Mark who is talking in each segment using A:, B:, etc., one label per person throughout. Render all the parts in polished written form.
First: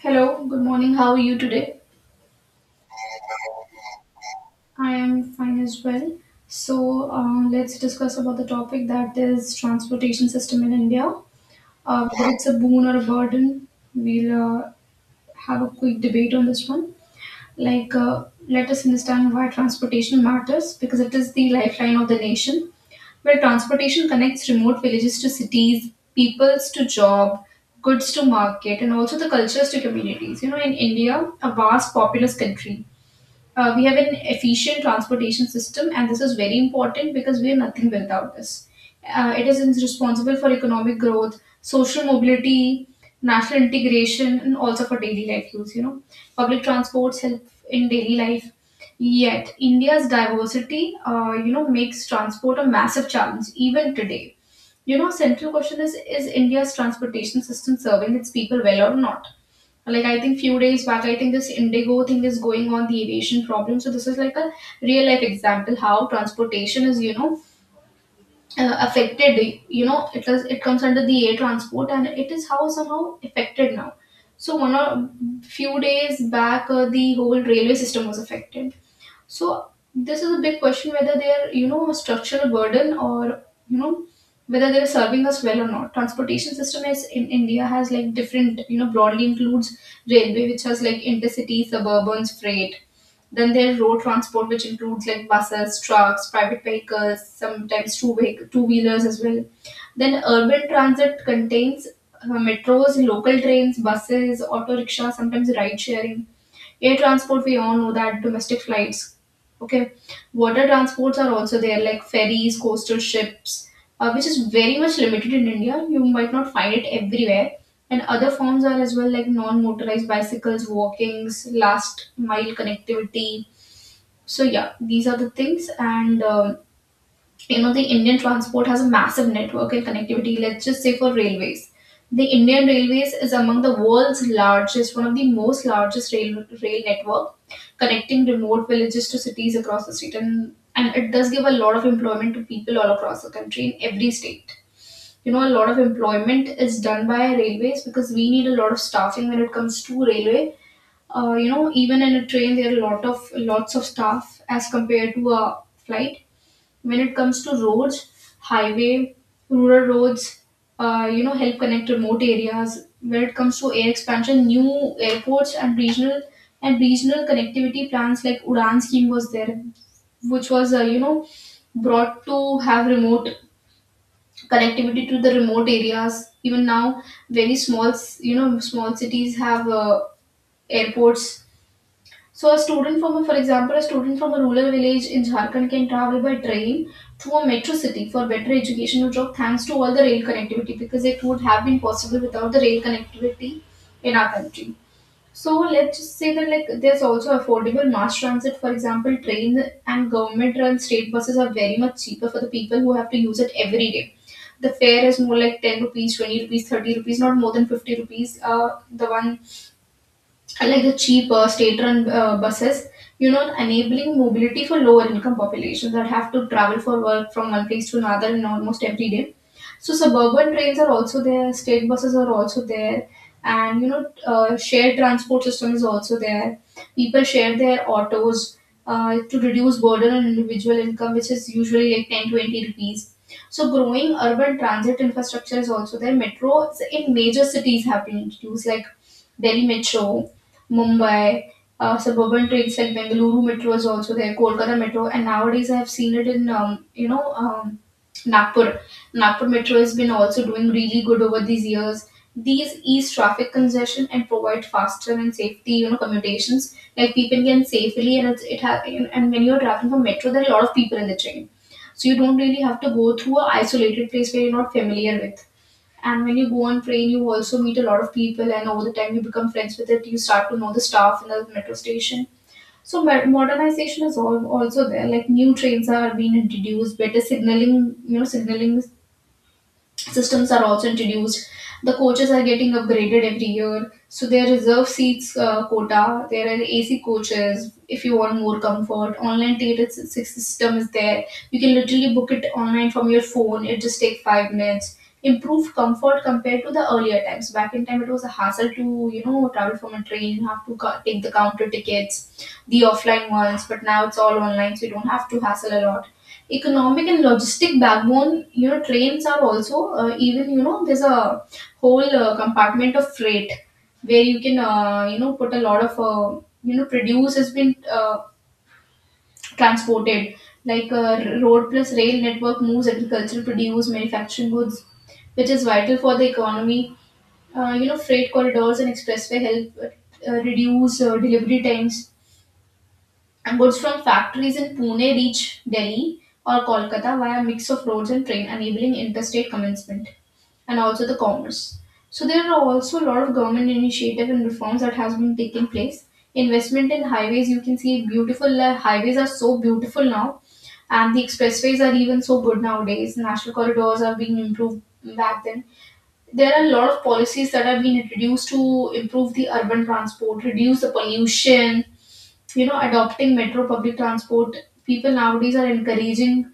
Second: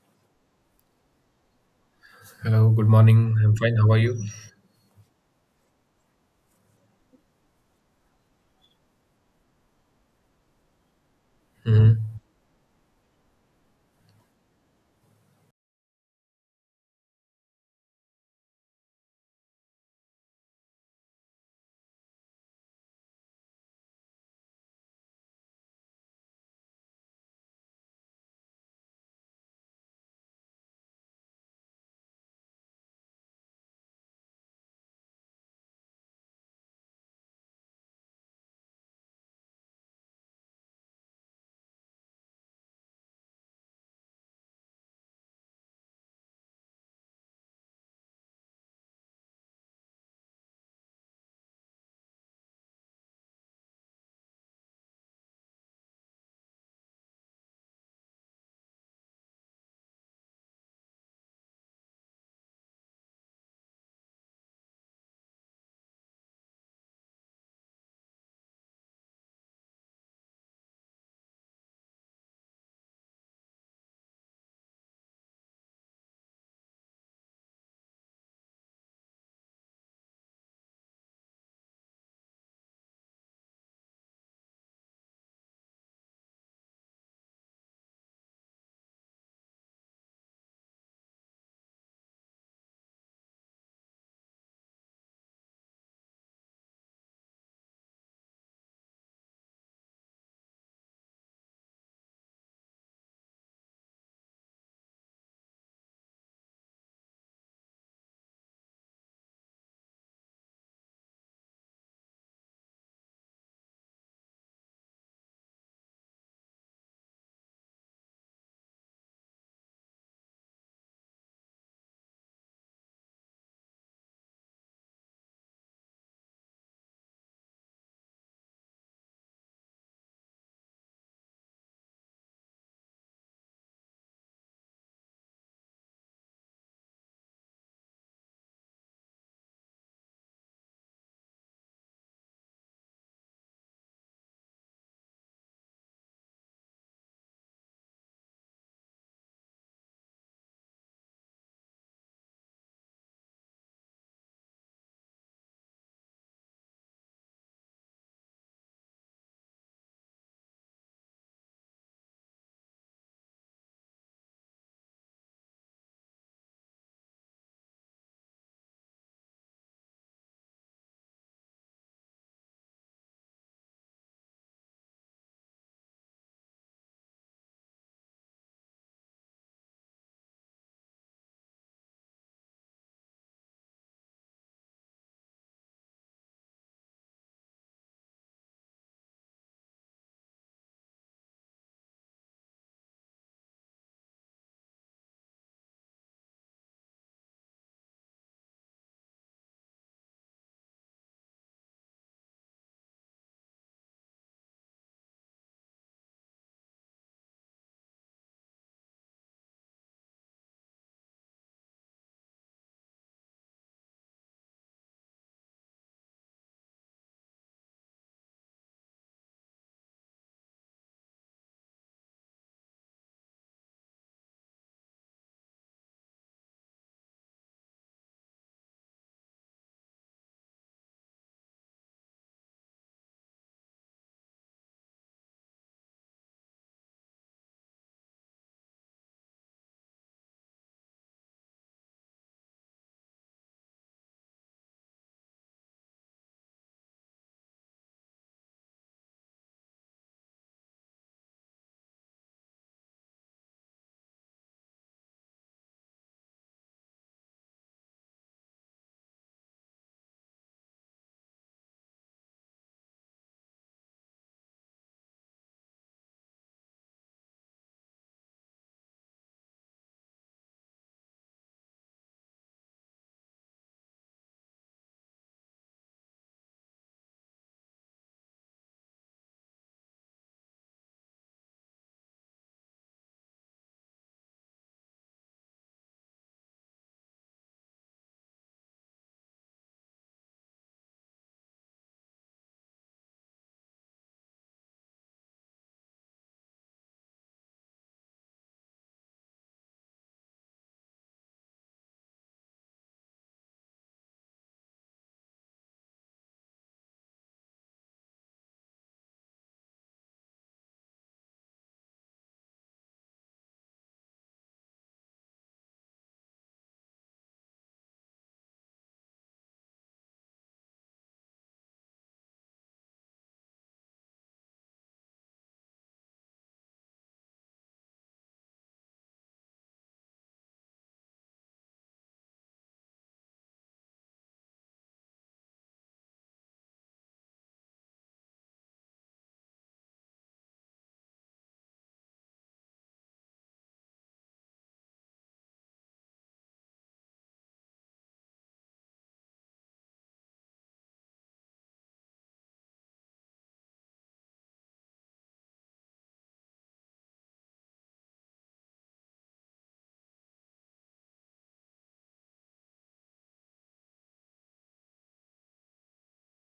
A: Hello, good morning. How are you today?
B: Hello, good morning. I'm fine. How are you?
A: I am fine as well. So, let's discuss about the topic that is transportation system in India.
B: Hmm.
A: Whether it's a boon or a burden, we'll have a quick debate on this one. Let us understand why transportation matters because it is the lifeline of the nation where transportation connects remote villages to cities, peoples to job, goods to market, and also the cultures to communities. You know, in India, a vast populous country, we have an efficient transportation system and this is very important because we are nothing without this. Responsible for economic growth, social mobility, national integration, and also for daily life use, you know, public transports help in daily life. Yet India's diversity, you know, makes transport a massive challenge even today. You know, central question is India's transportation system serving its people well or not? Like, I think few days back, I think this Indigo thing is going on, the aviation problem. So this is like a real life example how transportation is, you know, affected. You know, it comes under the air transport and it is how somehow affected now. So one or few days back, the whole railway system was affected. So this is a big question, whether they are, you know, a structural burden, or, you know, whether they're serving us well or not. Transportation system is in India has, like, different, you know, broadly includes railway, which has like intercity, suburban, freight. Then there's road transport, which includes like buses, trucks, private vehicles, sometimes two vehicle, two wheelers as well. Then urban transit contains metros, local trains, buses, auto rickshaw, sometimes ride sharing. Air transport, we all know that, domestic flights. Okay, water transports are also there, like ferries, coastal ships, which is very much limited in India. You might not find it everywhere. And other forms are as well, like non motorized bicycles, walkings, last mile connectivity. So, yeah, these are the things. And You know, the Indian transport has a massive network and connectivity. Let's just say for railways, the Indian railways is among the world's largest, one of the most largest rail network, connecting remote villages to cities across the state, and it does give a lot of employment to people all across the country in every state. You know, a lot of employment is done by railways because we need a lot of staffing when it comes to railway. You know, even in a train there are a lot of lots of staff as compared to a flight. When it comes to roads, highway, rural roads, you know, help connect remote areas. When it comes to air expansion, new airports and regional connectivity plans like Udan scheme was there, which was, you know, brought to have remote connectivity to the remote areas. Even now, very small, you know, small cities have airports. So a student from a, for example, a student from a rural village in Jharkhand can travel by train to a metro city for better education or job, thanks to all the rail connectivity, because it would have been possible without the rail connectivity in our country. So let's just say that, like, there's also affordable mass transit, for example, train and government run state buses are very much cheaper for the people who have to use it every day. The fare is more like 10 rupees, 20 rupees, 30 rupees, not more than 50 rupees. The one I like, the cheap state-run buses, you know, enabling mobility for lower-income populations that have to travel for work from one place to another in almost every day. So suburban trains are also there, state buses are also there, and you know, shared transport system is also there. People share their autos to reduce burden on individual income, which is usually like 10, 20 rupees. So growing urban transit infrastructure is also there. Metro in major cities have been introduced, like Delhi Metro, Mumbai. Suburban trains like Bengaluru Metro is also there, Kolkata Metro, and nowadays I have seen it in you know, Nagpur. Nagpur Metro has been also doing really good over these years. These ease traffic congestion and provide faster and safety, you know, commutations. Like, people can safely, and it's, it ha- and when you're traveling from metro, there are a lot of people in the train, so you don't really have to go through a isolated place where you're not familiar with. And when you go on train, you also meet a lot of people, and over the time you become friends with it. You start to know the staff in the metro station. So modernization is also there. Like, new trains are being introduced, better signaling, you know, signaling systems are also introduced. The coaches are getting upgraded every year. So there are reserve seats, quota. There are AC coaches if you want more comfort. Online system is there. You can literally book it online from your phone. It just takes 5 minutes. Improved comfort compared to the earlier times. Back in time, it was a hassle to, you know, travel from a train. You have to take the counter tickets, the offline ones. But now it's all online, so you don't have to hassle a lot. Economic and logistic backbone, you know, trains are also, even, you know, there's a whole compartment of freight where you can, you know, put a lot of, you know, produce has been, transported. Like, road plus rail network moves agricultural produce, manufacturing goods, which is vital for the economy. You know, freight corridors and expressway help reduce delivery times, and goods from factories in Pune reach Delhi or Kolkata via mix of roads and train, enabling interstate commencement and also the commerce. So there are also a lot of government initiative and reforms that has been taking place. Investment in highways, you can see beautiful highways are so beautiful now, and the expressways are even so good nowadays. National corridors are being improved back then. There are a lot of policies that have been introduced to improve the urban transport, reduce the pollution, you know, adopting metro public transport, people nowadays are encouraging.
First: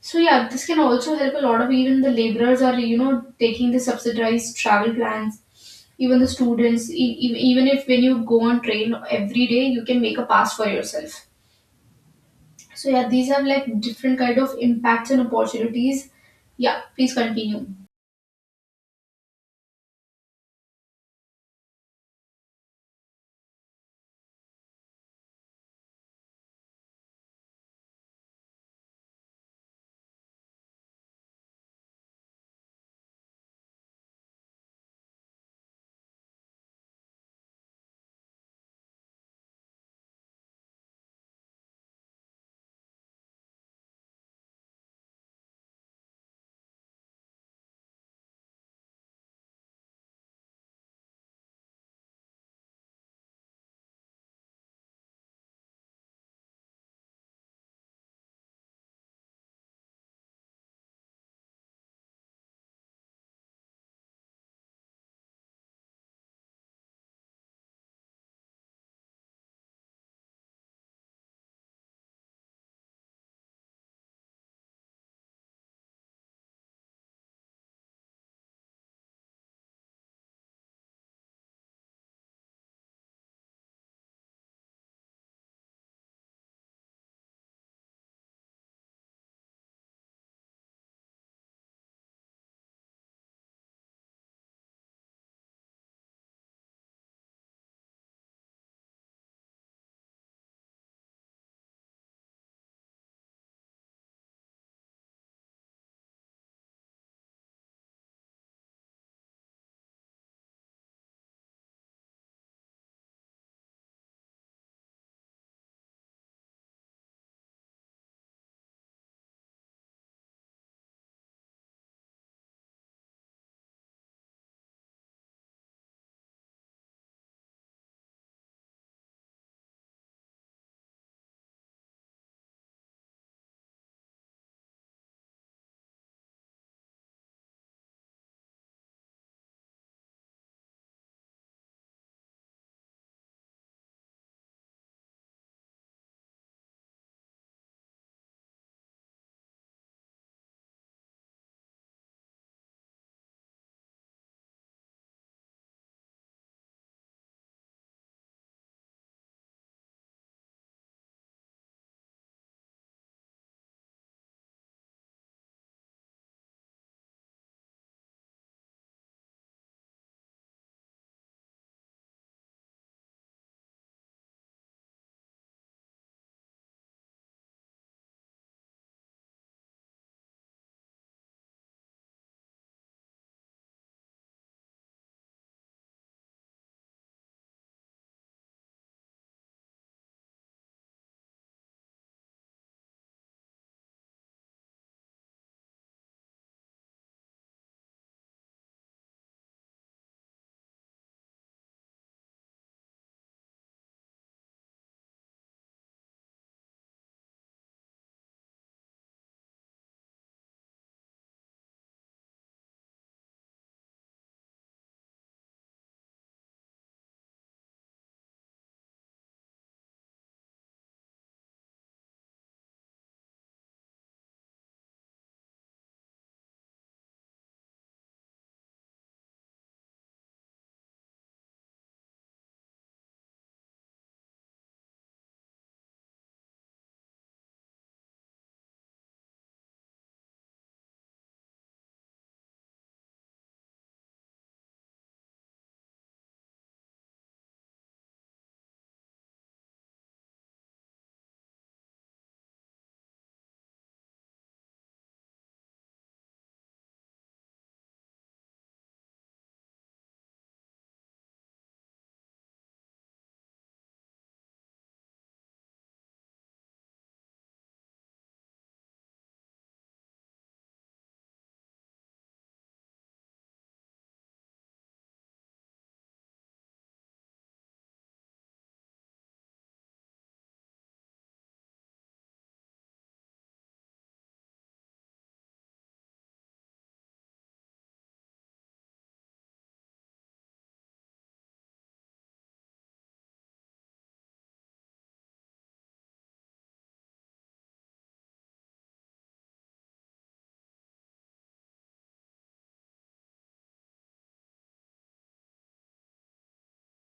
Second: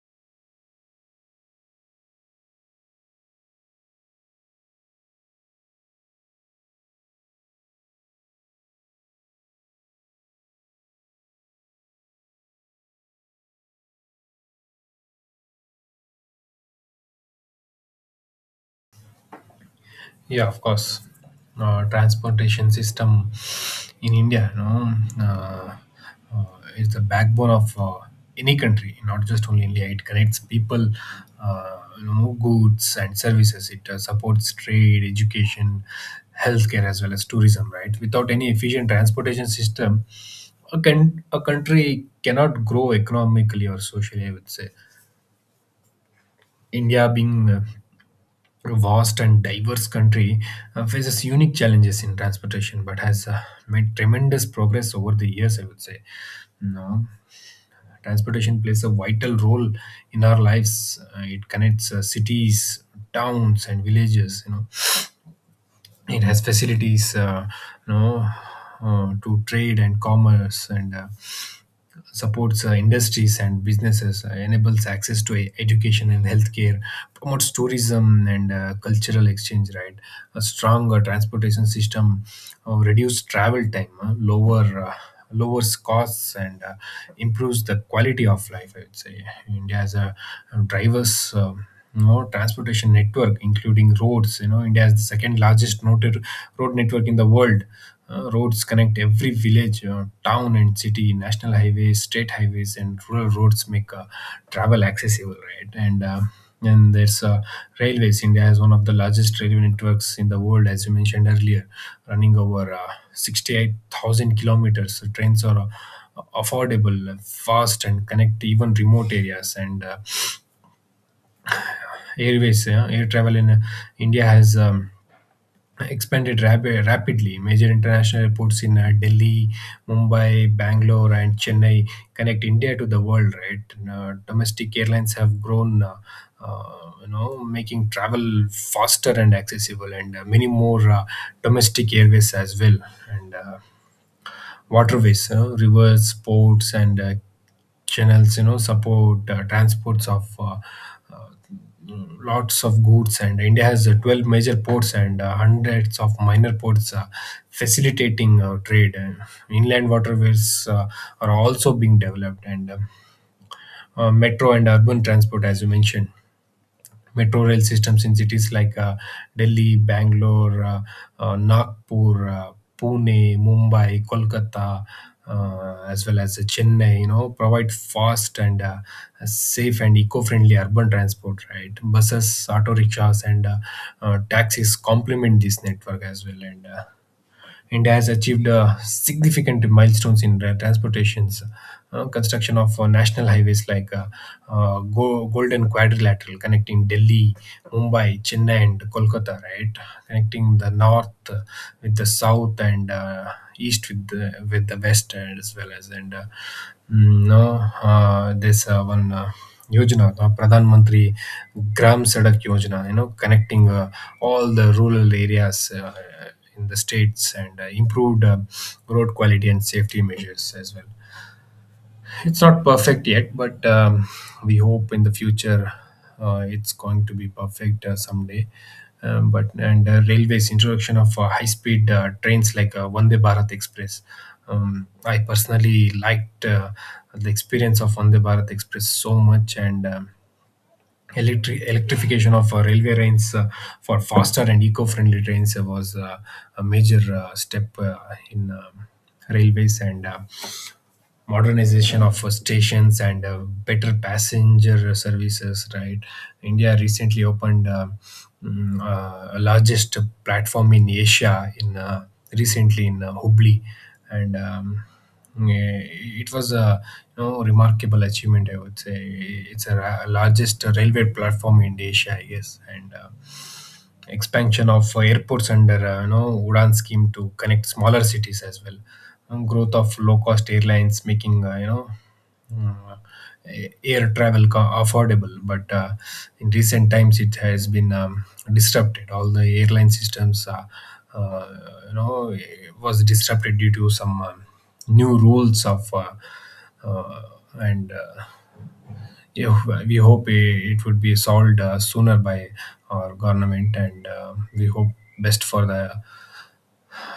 A: So yeah, this can also help a lot of, even the laborers are, you know, taking the subsidized travel plans. Even the students, even if when you go on train every day, you can make a pass for yourself. So yeah, these have like different kind of impacts and opportunities. Yeah, please continue.
B: Yeah, of course. Transportation system in India, uh, uh, is the backbone of any country, not just only India. It connects people, goods and services. It supports trade, education, healthcare, as well as tourism. Right? Without any efficient transportation system, a country cannot grow economically or socially. I would say India being a vast and diverse country faces unique challenges in transportation but has made tremendous progress over the years, I would say no Transportation plays a vital role in our lives. It connects cities, towns and villages. It has facilities, you know to trade and commerce, and supports industries and businesses, enables access to education and healthcare, promotes tourism and cultural exchange, right? A stronger transportation system reduce travel time, lowers costs and improves the quality of life. I would say India has a diverse no transportation network, including roads. You know, India has the second largest noted road network in the world. Roads connect every village, town, and city. National highways, state highways, and rural roads make travel accessible, right? And there's Railways. India has one of the largest railway networks in the world, as you mentioned earlier, running over 68,000 kilometers. So trains are affordable, fast, and connect even remote areas. And airways. Yeah, air travel in India has expanded rapidly. Major international airports in Delhi, Mumbai, Bangalore and Chennai connect India to the world, right? Uh, domestic airlines have grown uh, you know making travel faster and accessible, and many more domestic airways as well. And waterways, you know, rivers, ports and channels, you know, support transports of uh, lots of goods. And India has 12 major ports and hundreds of minor ports facilitating trade, and inland waterways are also being developed. And metro and urban transport, as you mentioned, metro rail systems in cities like Delhi, Bangalore, Nagpur, Pune, Mumbai, Kolkata, as well as Chennai, you know, provide fast and safe and eco-friendly urban transport, right? Buses, auto rickshaws, and taxis complement this network as well. And India has achieved significant milestones in transportations, construction of national highways like Golden Quadrilateral connecting Delhi, Mumbai, Chennai, and Kolkata, right? Connecting the north with the south, and east with the west as well as and mm, no this one. Yojana, the Pradhan Mantri Gram Sadak Yojana, you know, connecting all the rural areas in the states, and improved road quality and safety measures as well. It's not perfect yet, but we hope in the future it's going to be perfect someday. But and Railways: introduction of high-speed trains like Vande Bharat Express. I personally liked the experience of Vande Bharat Express so much. Electrification of railway trains for faster and eco-friendly trains was a major step in railways, and modernization of stations and better passenger services, right? India recently opened largest platform in Asia in recently in Hubli. And eh, it was a, you know, remarkable achievement, I would say. It's a largest railway platform in Asia, I guess. And expansion of airports under you know Udan scheme to connect smaller cities as well. Um, growth of low-cost airlines making, uh, air travel affordable. But in recent times it has been, disrupted. All the airline systems, uh, you know was disrupted due to some new rules of uh, and yeah, we hope it would be solved sooner by our government, and we hope best for the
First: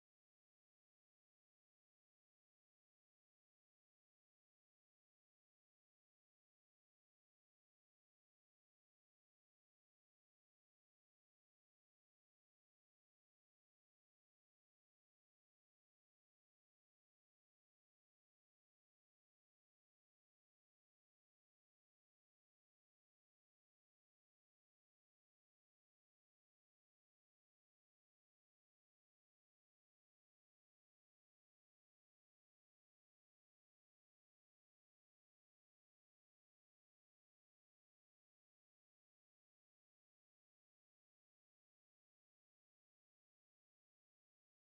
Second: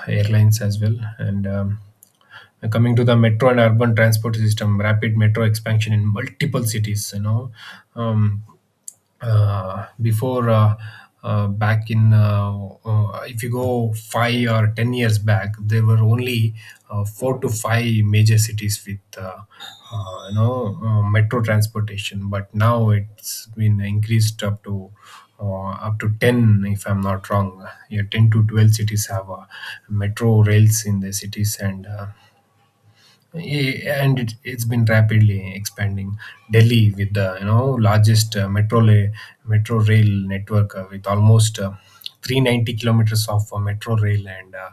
B: airlines as well. And coming to the metro and urban transport system, rapid metro expansion in multiple cities. You know, um, before back in if you go 5 or 10 years back, there were only four to five major cities with metro transportation, but now it's been increased up to, up to 10, if I'm not wrong. Yeah, 10 to 12 cities have metro rails in the cities. And yeah, it's been rapidly expanding. Delhi, with the you know largest metro rail network, with almost 390 kilometers of metro rail. And uh,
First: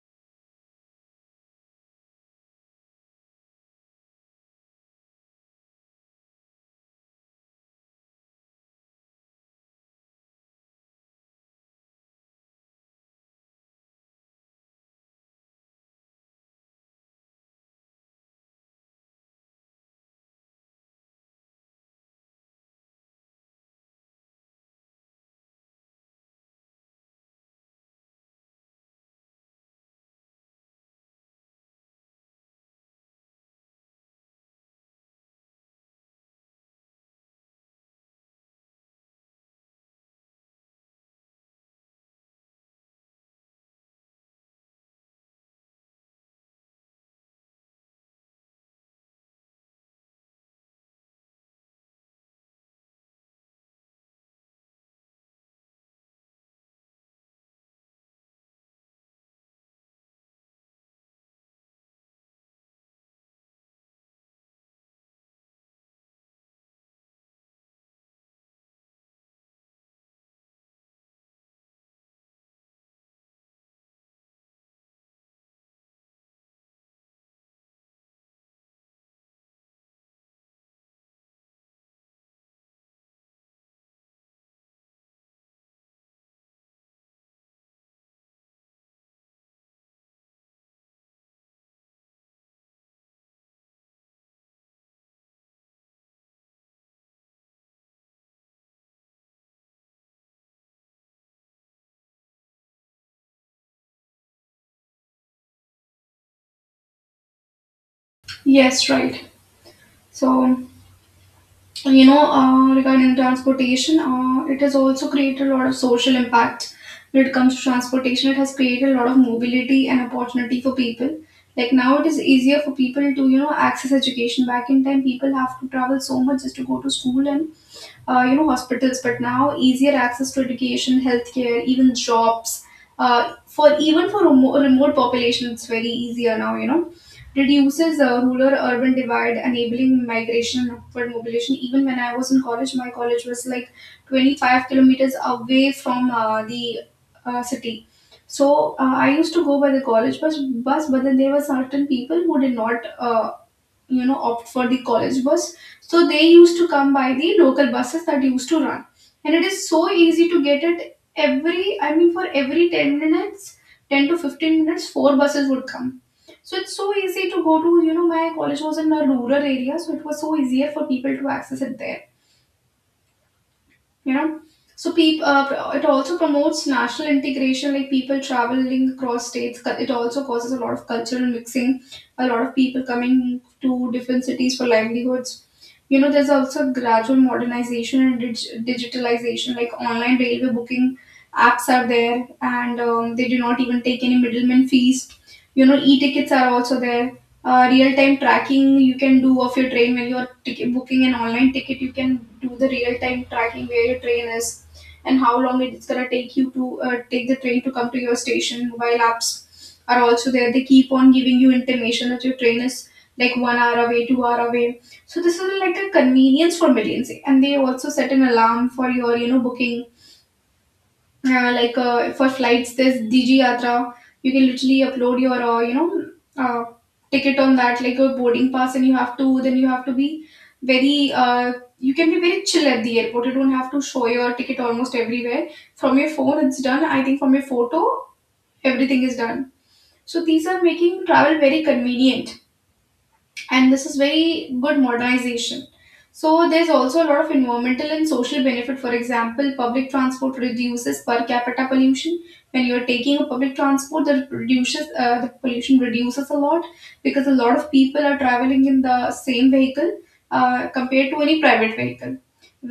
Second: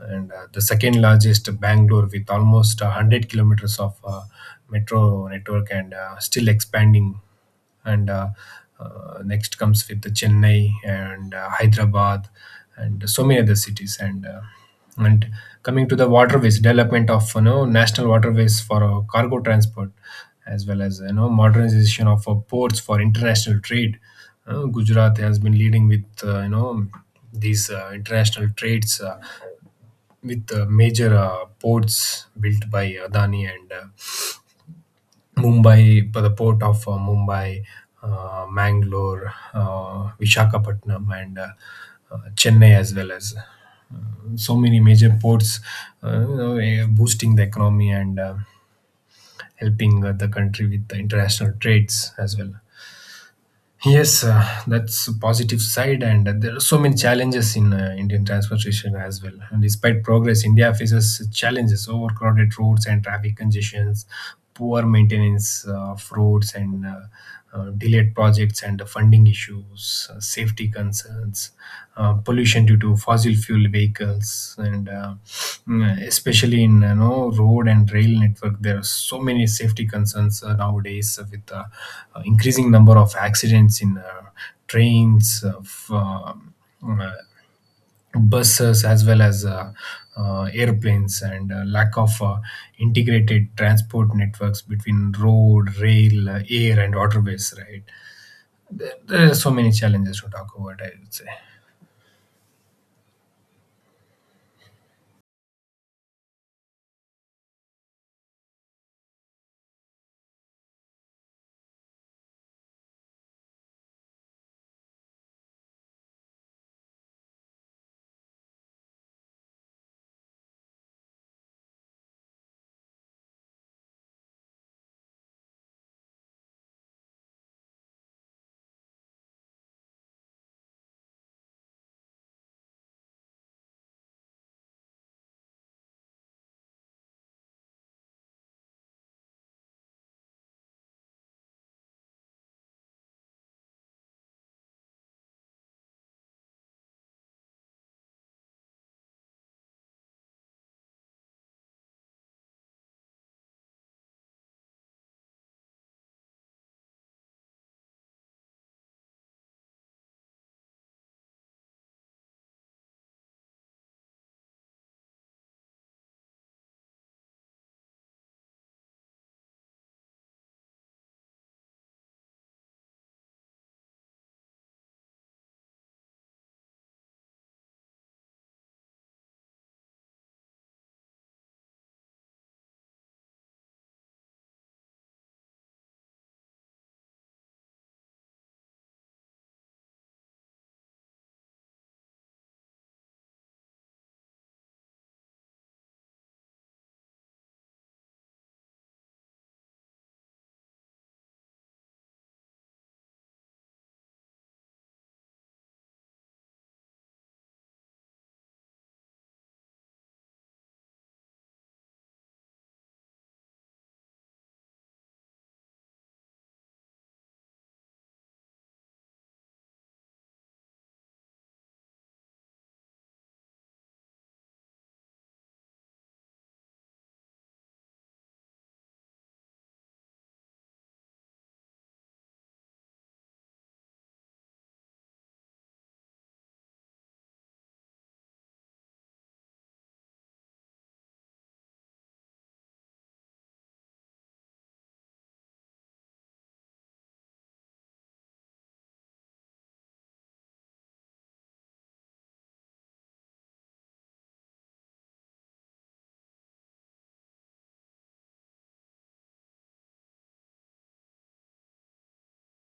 B: and uh, the second largest, Bangalore, with almost 100 kilometers of metro network, and still expanding. And next comes with the Chennai and Hyderabad, and so many other cities. And coming to the waterways, development of you know national waterways for cargo transport, as well as you know modernization of ports for international trade. Gujarat has been leading with you know these international trades with major ports built by Adani. And Mumbai, the port of Mumbai, Mangalore, Vishakhapatnam, and Chennai, as well as so many major ports, boosting the economy and helping the country with the international trades as well. Yes, that's a positive side, and there are so many challenges in Indian transportation as well. And despite progress, India faces challenges: overcrowded roads and traffic congestions, poor maintenance of roads, and delayed projects and funding issues, safety concerns, pollution due to fossil fuel vehicles, and especially in you know road and rail network, there are so many safety concerns nowadays with increasing number of accidents in trains, of uh, buses, as well as airplanes, and lack of integrated transport networks between road, rail, air, and waterways. Right, there are so many challenges to talk about, I would say.
A: Yes, right. So you know, regarding transportation, it has also created a lot of social impact. When it comes to transportation, it has created a lot of mobility and opportunity for people. Like, now it is easier for people to, you know, access education. Back in time, people have to travel so much just to go to school, and you know, hospitals. But now easier access to education, healthcare, even jobs, for remote population, it's very easier now. You know, reduces rural urban divide, enabling migration and upward mobilization. Even when I was in college, my college was like 25 kilometers away from, the city. So I used to go by the college bus bus, but then there were certain people who did not, you know, opt for the college bus. So they used to come by the local buses that used to run, and it is so easy to get it every, I mean, for every 10 minutes, 10 to 15 minutes, 4 buses would come. So it's so easy to go to, you know, my college was in a rural area, so it was so easier for people to access it there, you know. So people, it also promotes national integration, like people traveling across states. It also causes a lot of cultural mixing, a lot of people coming to different cities for livelihoods. You know, there's also gradual modernization and digitalization, like online railway booking apps are there, and they do not even take any middleman fees. You know, e-tickets are also there. Real time tracking you can do of your train when you're booking an online ticket, you can do the real time tracking where your train is and how long it's going to take you to, take the train to come to your station. Mobile apps are also there, they keep on giving you information that your train is like 1 hour away, 2 hour away, so this is like a convenience for millions, and they also set an alarm for your, you know, booking. Like for flights there's Digi Yatra. You can literally upload your uh, ticket on that, like your boarding pass, and you have to be very you can be very chill at the airport. You don't have to show your ticket almost everywhere. From your phone it's done, I think. From your photo everything is done. So these are making travel very convenient, and this is very good modernization. So there's also a lot of environmental and social benefit. For example, public transport reduces per capita pollution. When you're taking a public transport, that reduces the pollution reduces a lot, because a lot of people are traveling in the same vehicle, compared to any private vehicle.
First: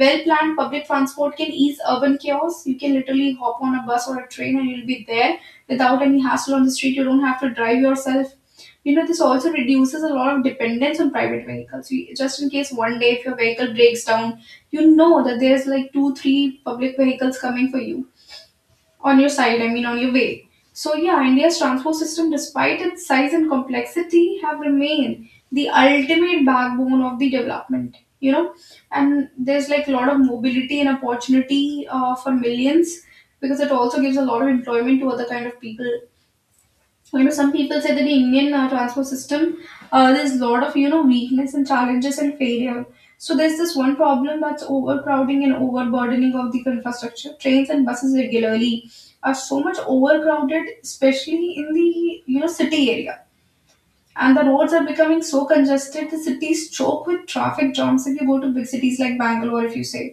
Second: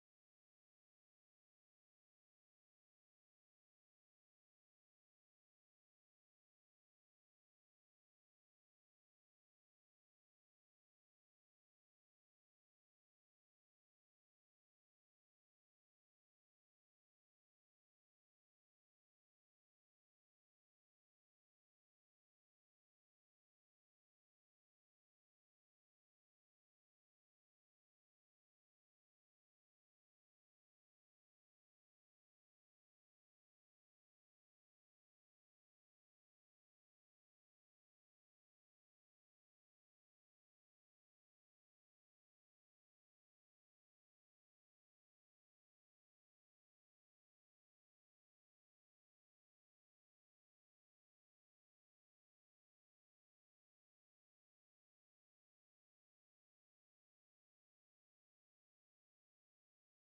A: Well planned public transport can ease urban chaos. You can literally hop on a bus or a train and you'll be there without any hassle on the street. You don't have to drive yourself. You know, this also reduces a lot of dependence on private vehicles. You, just in case one day if your vehicle breaks down, you know that there's like two, three public vehicles coming for you on your side, I mean, on your way. So, yeah, India's transport system, despite its size and complexity, have remained the ultimate backbone of the development. You know. And there's like a lot of mobility and opportunity for millions, because it also gives a lot of employment to other kind of people. You know, some people say that the Indian transport system, there's a lot of you know weakness and challenges and failure. So there's this one problem, that's overcrowding and overburdening of the infrastructure. Trains and buses regularly are so much overcrowded, especially in the you know city area. And the roads are becoming so congested, the cities choke with traffic jams. If you go to big cities like Bangalore, if you say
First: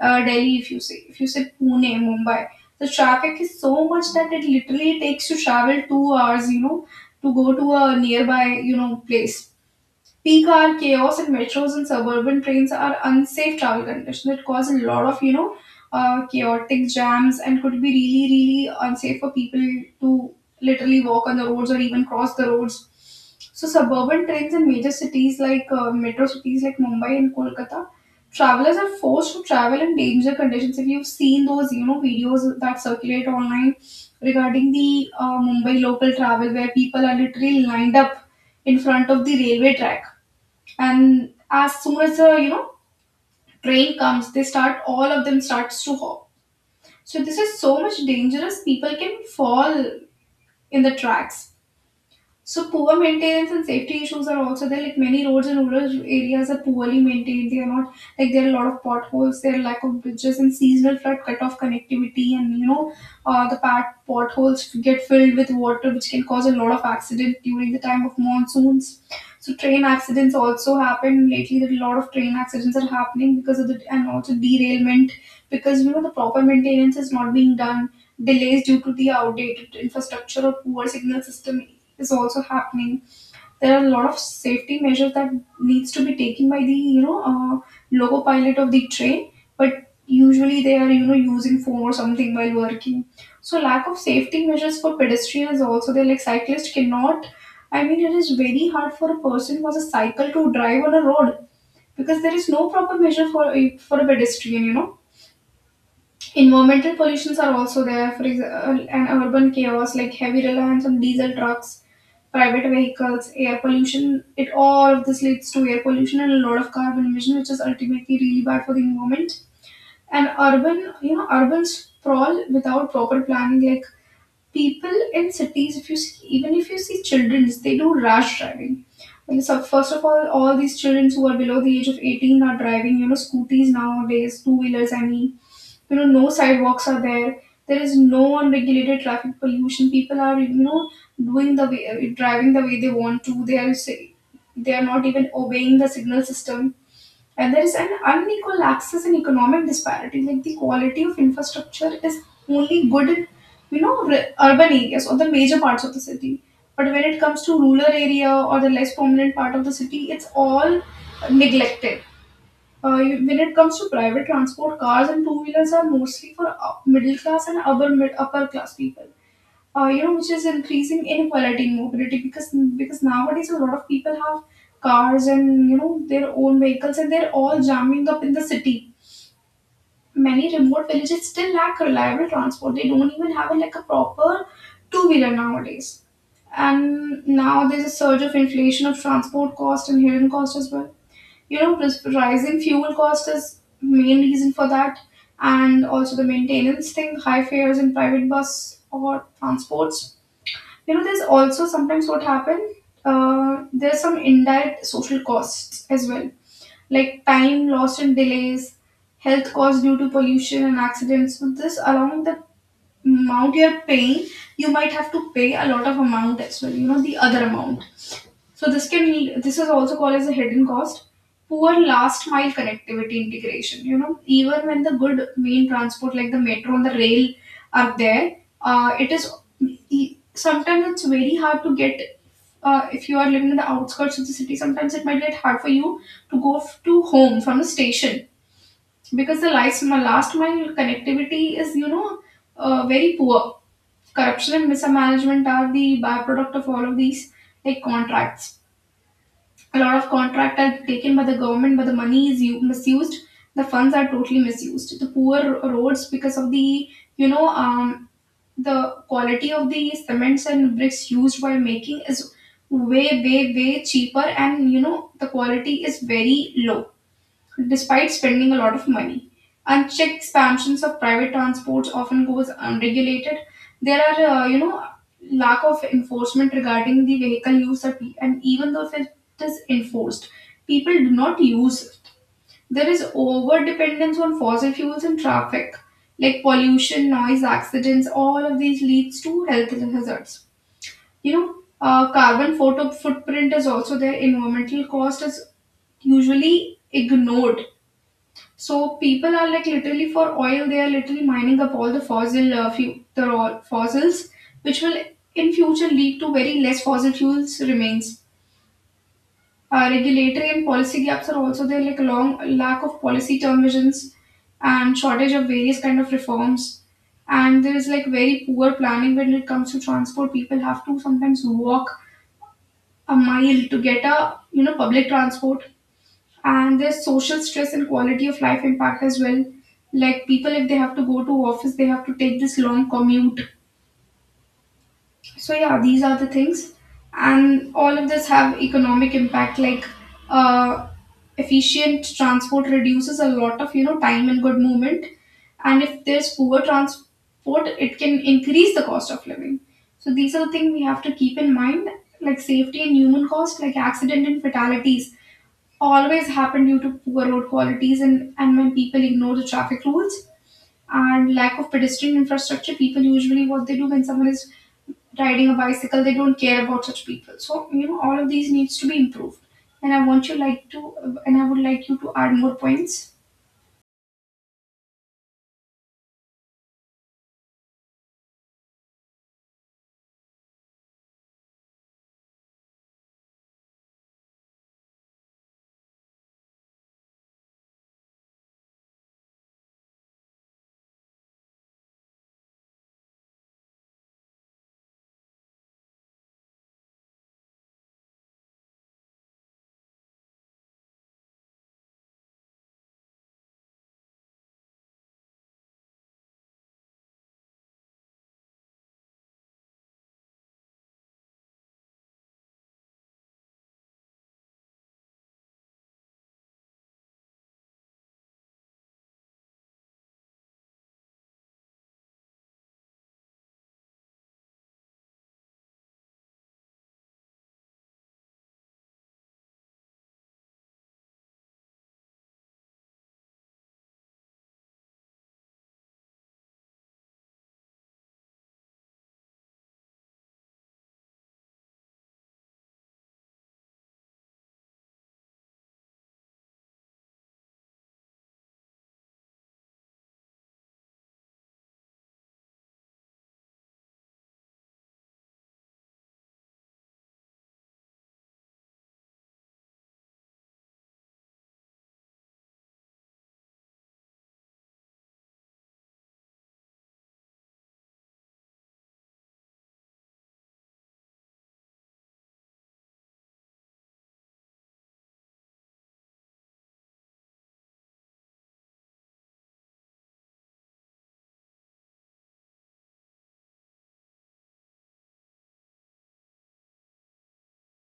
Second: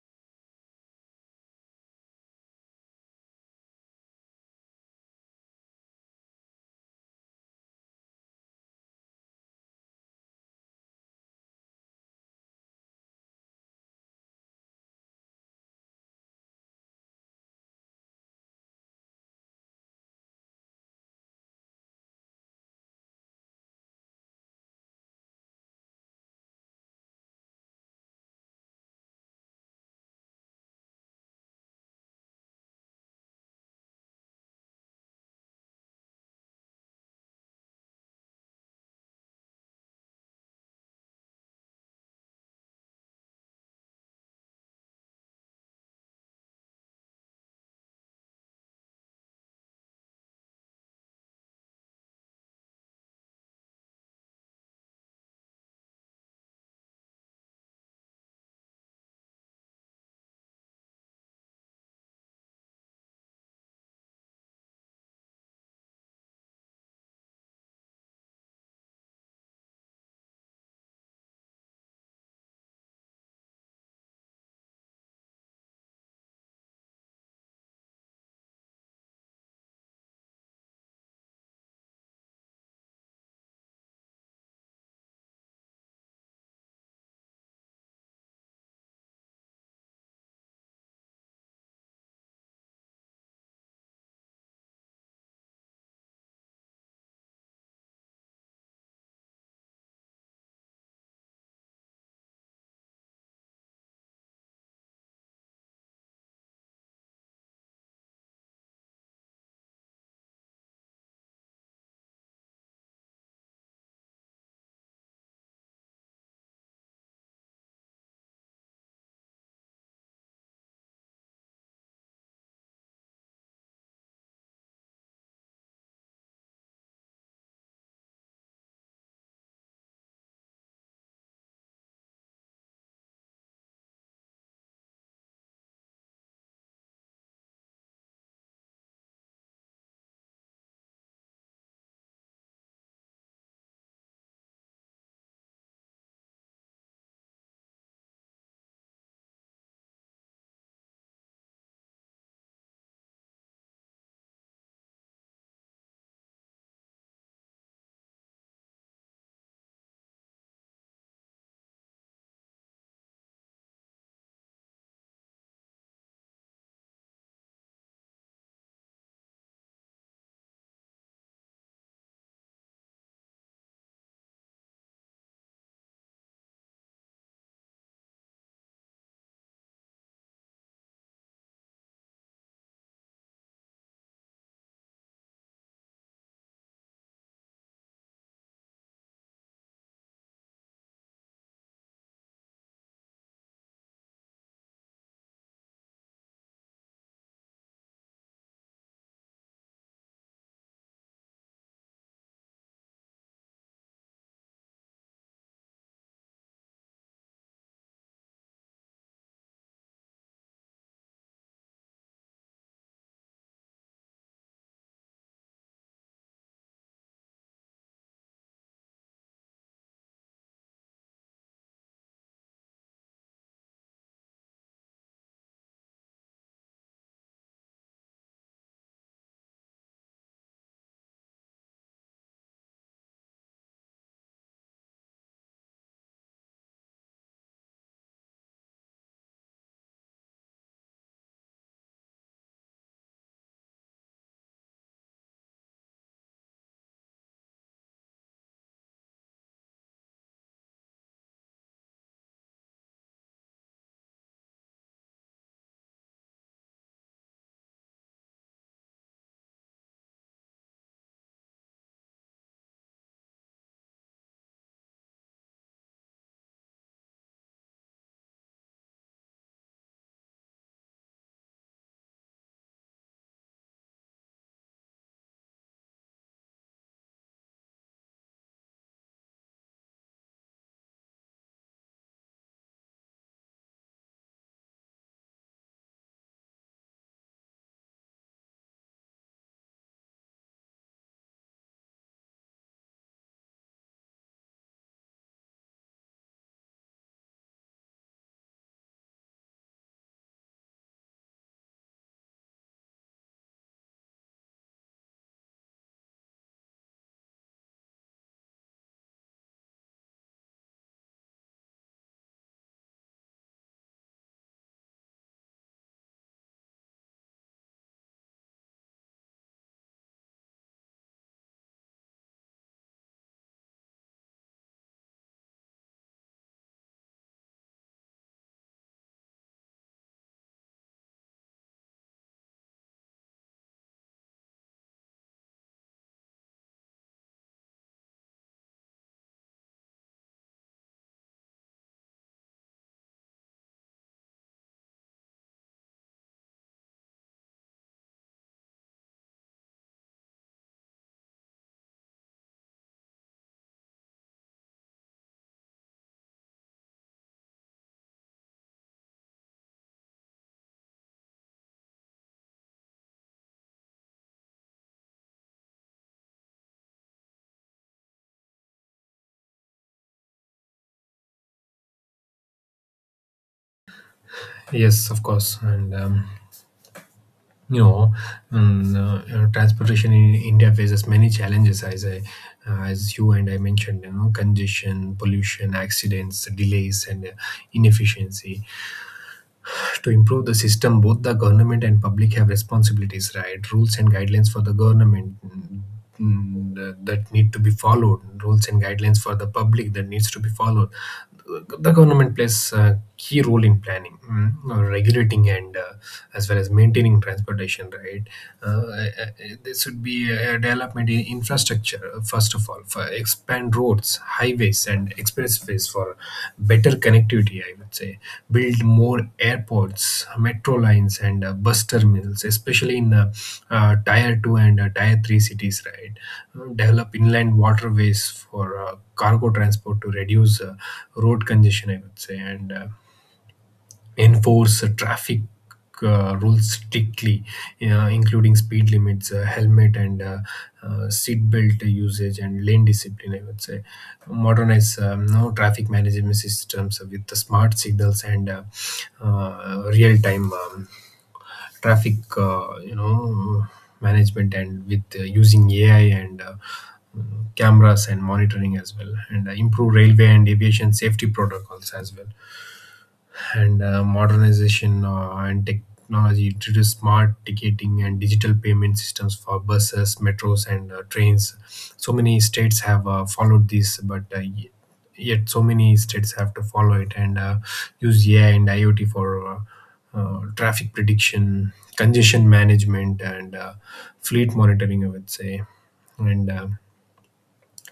A: Delhi, if you say Pune, Mumbai, the traffic is so much that it literally takes you travel 2 hours, you know, to go to a nearby you know place. Peak hour chaos in metros and suburban trains are unsafe travel conditions that cause a lot of you know, chaotic jams and could be really, really unsafe for people to literally walk on the roads or even cross the roads. So suburban trains in major cities, like metro cities like Mumbai and Kolkata, travelers are forced to travel in danger conditions. If you've seen those you know, videos that circulate online regarding the Mumbai local travel, where people are literally lined up in front of the railway track, and as soon as the you know train comes, they start, all of them starts to hop. So this is so much dangerous, people can fall in the tracks. So poor maintenance and safety issues are also there. Like, many roads in rural areas are poorly maintained. They are not like, there are a lot of potholes. There are lack of bridges and seasonal flood cut off connectivity. And you know, the pat potholes get filled with water, which can cause a lot of accident during the time of monsoons. So train accidents also happen lately. That a lot of train accidents are happening because of the, and also derailment, because you know the proper maintenance is not being done. Delays due to the outdated infrastructure or poor signal system is also happening. There are a lot of safety measures that needs to be taken by the you know loco pilot of the train, but usually they are you know using phone or something while working. So lack of safety measures for pedestrians also. They, like, cyclists cannot. I mean, it is very hard for a person who has a cycle to drive on a road, because there is no proper measure for a pedestrian. You know Environmental pollutions are also there. For example, an urban chaos like heavy reliance on diesel trucks, private vehicles, air pollution. It, all of this leads to air pollution and a lot of carbon emission, which is ultimately really bad for the environment. And urban, you know, urban sprawl without proper planning, like, people in cities, if you see, even if you see children, they do rash driving. Like, so first of all these children who are below the age of 18 are driving, you know, scooties nowadays, two wheelers, I mean. You know, no sidewalks are there. There is no unregulated traffic pollution. People are, you know, doing the way, driving the way they want to. They are, they are not even obeying the signal system. And there is an unequal access and economic disparity. Like, the quality of infrastructure is only good in, you know, urban areas or the major parts of the city. But when it comes to rural area or the less prominent part of the city, it's all neglected. When it comes to private transport, cars and two wheelers are mostly for middle class and upper class people, you know, which is increasing inequality in mobility. Because nowadays a lot of people have cars and, you know, their own vehicles, and they're all jamming up in the city. Many remote villages still lack reliable transport. They don't even have a, like a proper two wheeler nowadays. And now there's a surge of inflation of transport cost and hidden cost as well. You know, rising fuel cost is main reason for that, and also the maintenance thing, high fares in private bus or transports. You know, there's also sometimes what happen. There's some indirect social costs as well, like time lost in delays, health costs due to pollution and accidents. So this, along the amount you're paying, you might have to pay a lot of amount as well, you know, the other amount. So this is also called as a hidden cost. Poor last mile connectivity integration. You know, even when the good main transport like the metro and the rail are there, it is sometimes it's very hard to get. If you are living in the outskirts of the city, sometimes it might get hard for you to go f- to home from the station, because the last mile connectivity is you know very poor. Corruption and mismanagement are the byproduct of all of these, like contracts. A lot of contract are taken by the government, but the money is misused. The funds are totally misused. The poor roads, because of the you know the quality of the cements and bricks used while making is way cheaper, and you know the quality is very low despite spending a lot of money. Unchecked expansions of private transports often goes unregulated. There are, you know, lack of enforcement regarding the vehicle use, that and even though if it is enforced, people do not use it. There is over dependence on fossil fuels and traffic, like pollution, noise, accidents. All of these leads to health hazards. You know, Carbon photo footprint is also there. Environmental cost is usually ignored. So people are like literally for oil, they are literally mining up all the fossil the raw fossils, which will in future lead to very less fossil fuels remains. Regulatory and policy gaps are also there, like a long lack of policy term visions and shortage of various kind of reforms. And there is like very poor planning when it comes to transport. People have to sometimes walk a mile to get a you know public transport. And there's social stress and quality of life impact as well. Like, people, if they have to go to office, they have to take this long commute. So yeah, these are the things. And all of this have economic impact, like, uh, efficient transport reduces a lot of, you know, time and good movement, and if there's poor transport it can increase the cost of living. So these are the things we have to keep in mind, like safety and human cost, like accident and fatalities always happen due to poor road qualities, and when people ignore the traffic rules and lack of pedestrian infrastructure. People usually, what they do, when someone is riding a bicycle they don't care about such people. So you know all of these needs to be improved. And i want you like to and I would like you to add more points.
B: Yes, of course. And, you know, you know, transportation in India faces many challenges, as you and I mentioned, you know, congestion, pollution, accidents, delays, and inefficiency. To improve the system, both the government and public have responsibilities, right? Rules and guidelines for the government that need to be followed, rules and guidelines for the public that needs to be followed. The government plays a key role in planning, or regulating, and as well as maintaining transportation, right? This would be a development in infrastructure. Uh, first of all, for expand roads, highways, and expressways for better connectivity, I would say. Build more airports, metro lines, and bus terminals, especially in tier 2 and tier 3 cities, right? Develop inland waterways for cargo transport to reduce road congestion, I would say. And enforce traffic rules strictly, including speed limits, helmet and seat belt usage, and lane discipline, I would say. Modernize no traffic management systems with the smart signals and real time traffic, management, and with using AI and cameras and monitoring as well, and improve railway and aviation safety protocols as well. And modernization and technology due to smart ticketing and digital payment systems for buses, metros, and trains. So many states have followed this, but yet so many states have to follow it. And use AI and IoT for traffic prediction, congestion management, and fleet monitoring, I would say. And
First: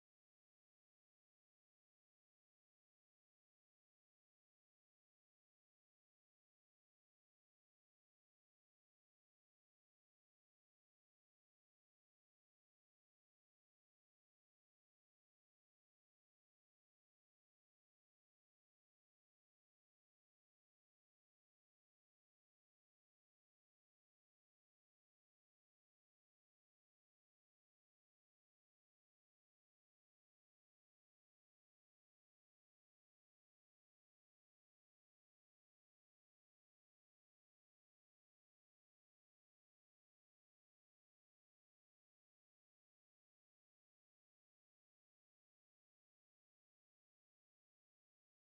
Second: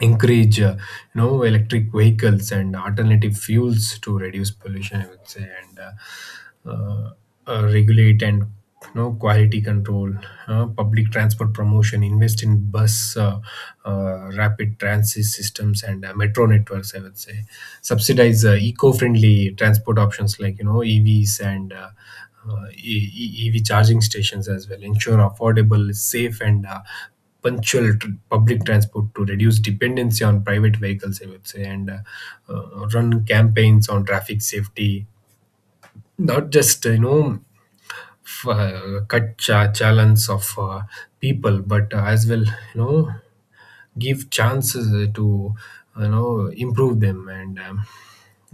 B: encourage you know electric vehicles and alternative fuels to reduce pollution, I would say. And regulate, and you know quality control. Uh, public transport promotion: invest in bus rapid transit systems and metro networks, I would say. Subsidize eco-friendly transport options like you know EVs and EV charging stations as well. Ensure affordable, safe, and punctual public transport to reduce dependency on private vehicles. I would say, and run campaigns on traffic safety, not just challenge of people, but as well, you know, give chances to, you know, improve them, and um,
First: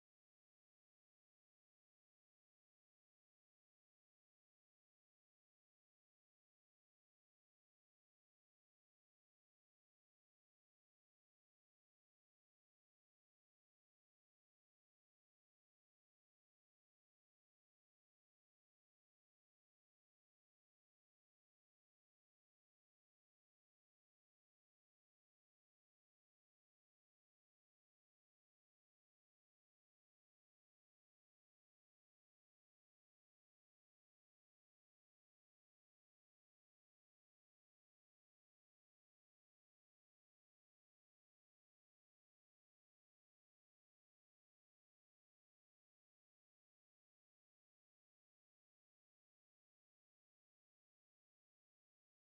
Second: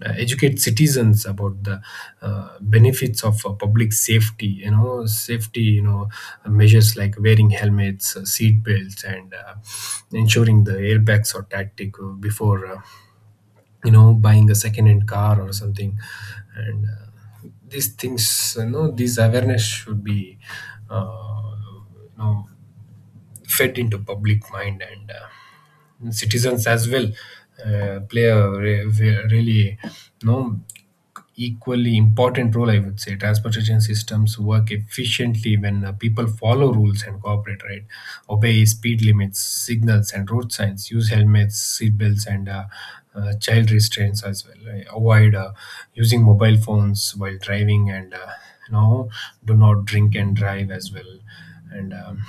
B: uh, educate citizens about the benefits of public safety, safety, measures like wearing helmets, seat belts, and ensuring the airbags are tactic before, you know, buying a second hand car or something. And these things, you know, these awareness should be, uh, you know, fed into public mind, and citizens as well play a really, no, equally important role, I would say. Transportation systems work efficiently when people follow rules and cooperate, right? Obey speed limits, signals, and road signs. Use helmets, seat belts, and child restraints as well, right? Avoid using mobile phones while driving, and you know, do not drink and drive as well. And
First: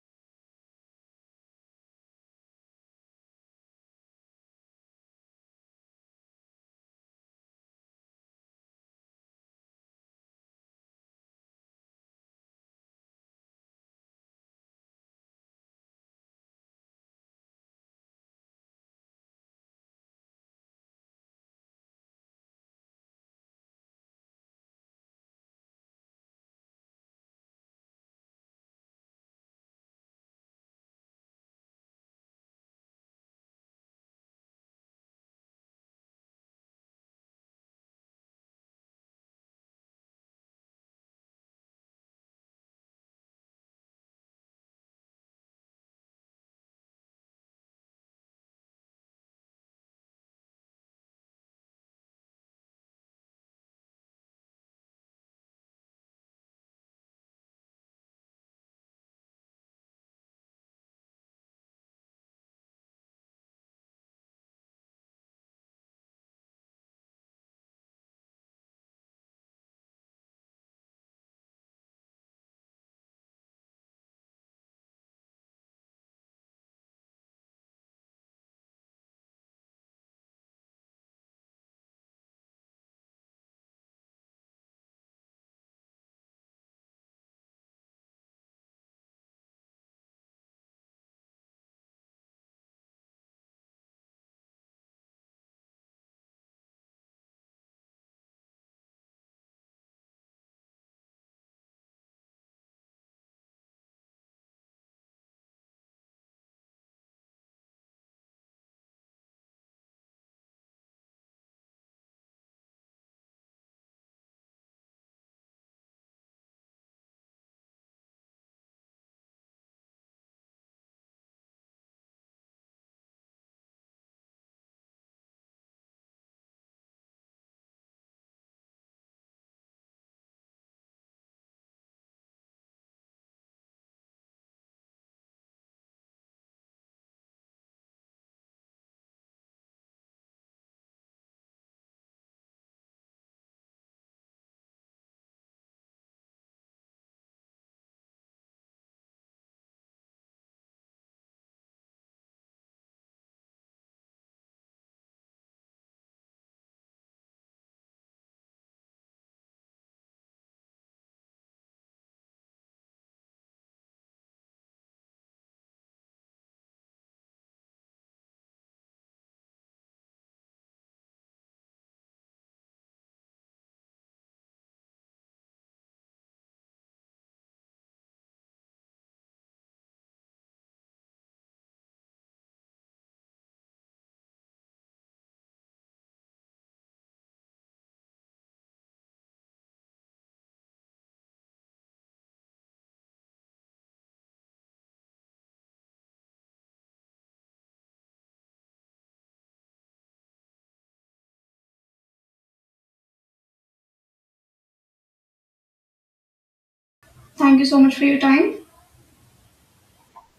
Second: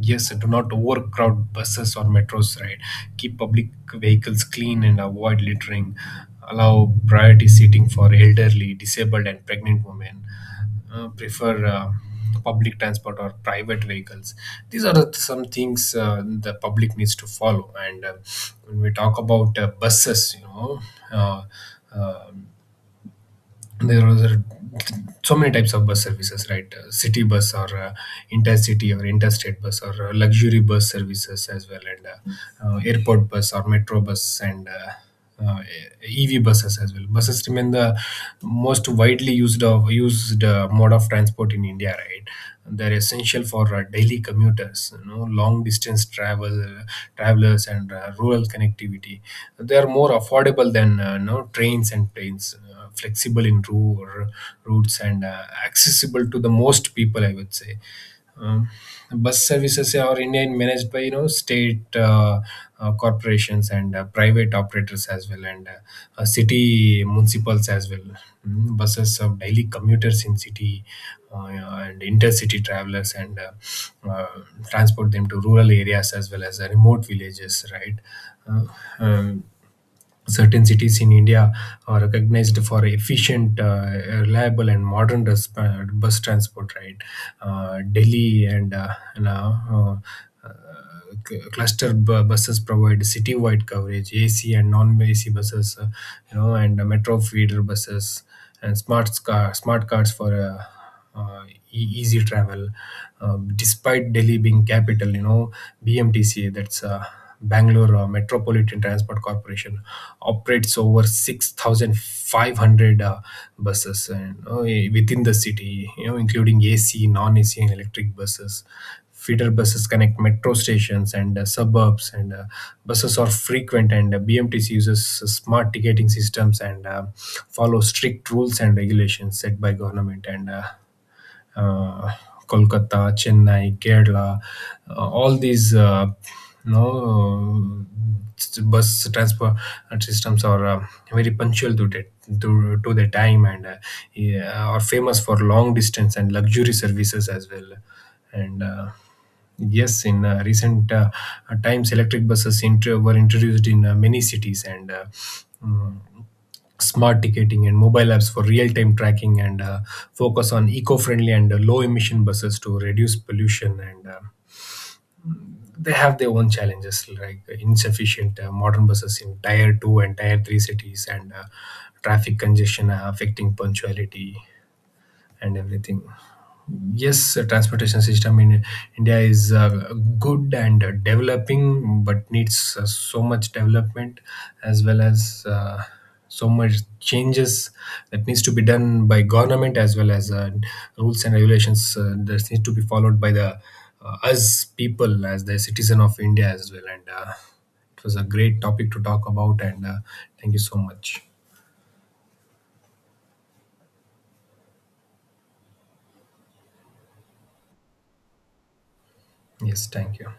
B: Yes, do not overcrowd buses or metros, right? Keep public vehicles clean and avoid littering. Allow priority seating for elderly, disabled, and pregnant women. Prefer public transport or private vehicles. Some things, the public needs to follow. And when we talk about buses, you know, uh, um, there was a, so many types of bus services, right? City bus, or intercity, or interstate bus, or luxury bus services as well, and airport bus or metro bus, and uh, EV buses as well. Buses remain the most widely used mode of transport in India, right? They're essential for daily commuters, you know, long distance travelers, and rural connectivity. They are more affordable than, you know, trains and planes, flexible in routes, and accessible to the most people, I would say. um, Bus services are in India managed by, you know, state corporations, and private operators as well, and city municipals as well. Mm, buses serve daily commuters in city uh, and intercity travelers, and transport them to rural areas as well as remote villages. Right. Uh, um, Certain cities in India are recognized for efficient, reliable, and modern bus transport. Right, Delhi, and, you know, uh, uh, cluster buses provide city-wide coverage. AC and non-AC buses, you know, and metro feeder buses, and smart cars for uh, easy travel. Despite Delhi being capital, you know, BMTC, that's Bangalore Metropolitan Transport Corporation, operates over 6,500 buses, and within the city, you know, including AC, non-AC, and electric buses. Feeder buses connect metro stations and suburbs, and buses are frequent, and BMTC uses smart ticketing systems, and follow strict rules and regulations set by government, and uh, Kolkata, Chennai, Kerala, all these you know bus transport systems are very punctual to that, to the time, and yeah, are famous for long distance and luxury services as well. And yes, in recent times, electric buses were introduced in many cities, and mm, smart ticketing and mobile apps for real-time tracking, and focus on eco-friendly and low-emission buses to reduce pollution, and they have their own challenges like insufficient modern buses in tier 2 and tier 3 cities, and traffic congestion affecting punctuality and everything. Yes, transportation system in India is good and developing, but needs so much development, as well as so much changes that needs to be done by government, as well as rules and regulations that needs to be followed by the us people as the citizen of India as well. And it was a great topic to talk about. And thank you so much.
A: Thank you so much for your time.
B: Yes, thank you.